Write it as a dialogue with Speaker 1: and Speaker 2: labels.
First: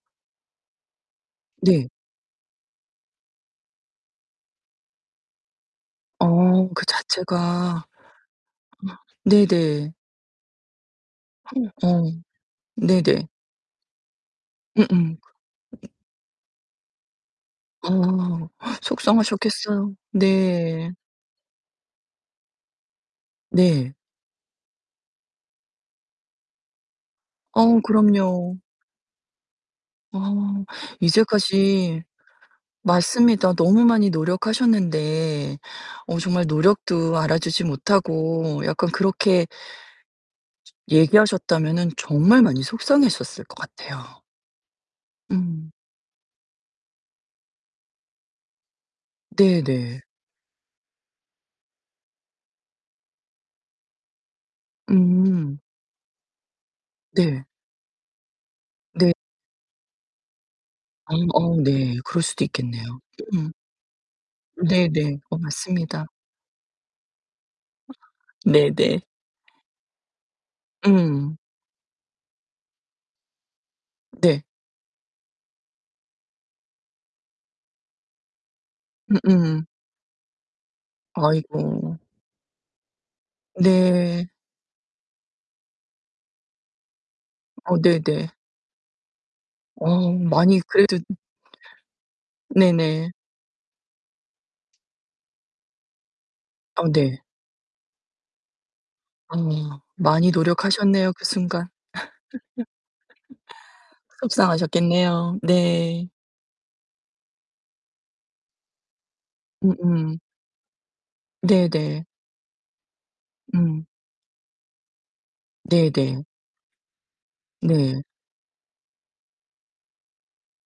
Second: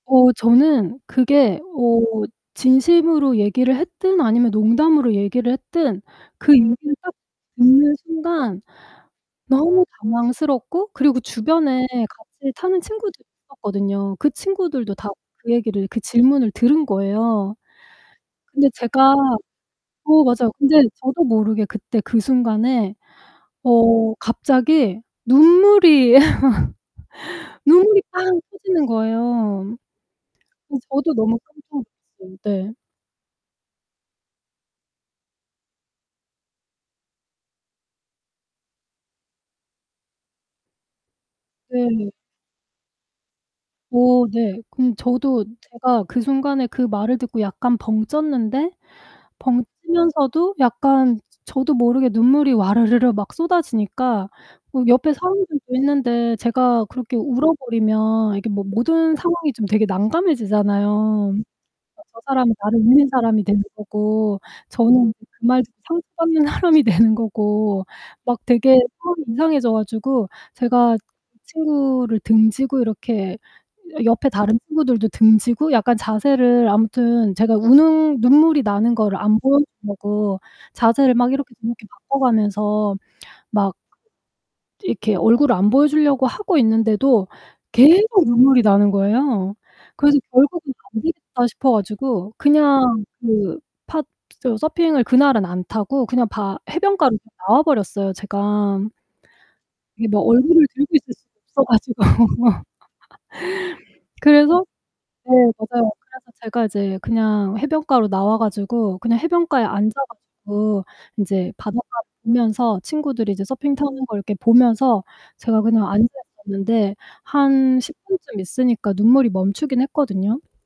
Speaker 1: 어 저는 그게
Speaker 2: 네.
Speaker 1: 어 진심으로 얘기를 했든 아니면 농담으로 얘기를 했든 그
Speaker 2: 어,
Speaker 1: 얘기를
Speaker 2: 그
Speaker 1: 딱
Speaker 2: 자체가. 어
Speaker 1: 듣는 순간 너무
Speaker 2: 네네.
Speaker 1: 당황스럽고 그리고 주변에
Speaker 2: 어.
Speaker 1: 같이 사는 친구들이
Speaker 2: 네네.
Speaker 1: 있었거든요. 그 친구들도 다
Speaker 2: 음음.
Speaker 1: 그 얘기를 그 질문을 들은 거예요.
Speaker 2: 어,
Speaker 1: 근데 제가
Speaker 2: 속상하셨겠어요.
Speaker 1: 어 맞아요. 근데
Speaker 2: 네.
Speaker 1: 저도 모르게 그때 그 순간에
Speaker 2: 네.
Speaker 1: 어 갑자기 눈물이
Speaker 2: 어
Speaker 1: 눈물이 빵
Speaker 2: 그럼요.
Speaker 1: 터지는 거에요.
Speaker 2: 어
Speaker 1: 저도 너무 깜짝
Speaker 2: 이제까지
Speaker 1: 놀랐어요. 네.
Speaker 2: 맞습니다. 너무 많이 노력하셨는데 어 정말 노력도 알아주지 못하고 약간 그렇게 얘기하셨다면은
Speaker 1: 네.
Speaker 2: 정말 많이 속상했었을 것 같아요.
Speaker 1: 오 네. 그럼 저도
Speaker 2: 음.
Speaker 1: 제가 그 순간에 그 말을 듣고 약간 벙쪘는데
Speaker 2: 네네.
Speaker 1: 벙찌면서도 약간 저도 모르게 눈물이 와르르르 막 쏟아지니까 옆에 사람들도
Speaker 2: 음.
Speaker 1: 있는데 제가 그렇게
Speaker 2: 네.
Speaker 1: 울어버리면 이게 모
Speaker 2: 네.
Speaker 1: 모든 상황이 좀 되게
Speaker 2: 아
Speaker 1: 난감해지잖아요.
Speaker 2: 어 네.
Speaker 1: 저
Speaker 2: 그럴 수도
Speaker 1: 사람은 나를
Speaker 2: 있겠네요.
Speaker 1: 믿는 사람이
Speaker 2: 음.
Speaker 1: 되는 거고, 저는
Speaker 2: 네네
Speaker 1: 그
Speaker 2: 어
Speaker 1: 말 듣고
Speaker 2: 맞습니다.
Speaker 1: 상처받는 사람이 되는 거고 막 되게
Speaker 2: 네네.
Speaker 1: 마음이 이상해져가지고 제가
Speaker 2: 음.
Speaker 1: 친구를 등지고 이렇게 옆에
Speaker 2: 네.
Speaker 1: 다른 친구들도 등지고 약간 자세를 아무튼 제가 우는 눈물이 나는 거를
Speaker 2: 음
Speaker 1: 안
Speaker 2: 음.
Speaker 1: 보여주려고 자세를 막 이렇게 이렇게
Speaker 2: 아이고.
Speaker 1: 바꿔가면서 막
Speaker 2: 네.
Speaker 1: 이렇게 얼굴을 안 보여주려고 하고 있는데도
Speaker 2: 어
Speaker 1: 계속
Speaker 2: 네네.
Speaker 1: 눈물이 나는거에요.
Speaker 2: 어
Speaker 1: 그래서
Speaker 2: 많이
Speaker 1: 결국은
Speaker 2: 그래도
Speaker 1: 안되겠다 싶어 가지고 그냥
Speaker 2: 네네.
Speaker 1: 그 파 서핑을 그날은 안 타고 그냥 바
Speaker 2: 아
Speaker 1: 해변가로
Speaker 2: 네.
Speaker 1: 나와버렸어요 제가.
Speaker 2: 어
Speaker 1: 이게 뭐
Speaker 2: 많이
Speaker 1: 얼굴을 들고 있을
Speaker 2: 노력하셨네요.그
Speaker 1: 수가 없어
Speaker 2: 순간.
Speaker 1: 가지고. 그래서 네,
Speaker 2: 속상하셨겠네요.
Speaker 1: 맞아요.
Speaker 2: 네.
Speaker 1: 그래서 제가 이제 그냥 해변가로 나와 가지고 그냥 해변가에
Speaker 2: 음음.
Speaker 1: 앉아가지고 인제 바닷가를
Speaker 2: 네네.
Speaker 1: 보면서 친구들이 이제 서핑
Speaker 2: 음.
Speaker 1: 타는 걸 보면서 제가 그냥 앉아
Speaker 2: 네네.
Speaker 1: 있었는데 한 10
Speaker 2: 네.
Speaker 1: 분쯤 있으니까 눈물이 멈추긴 했거든요.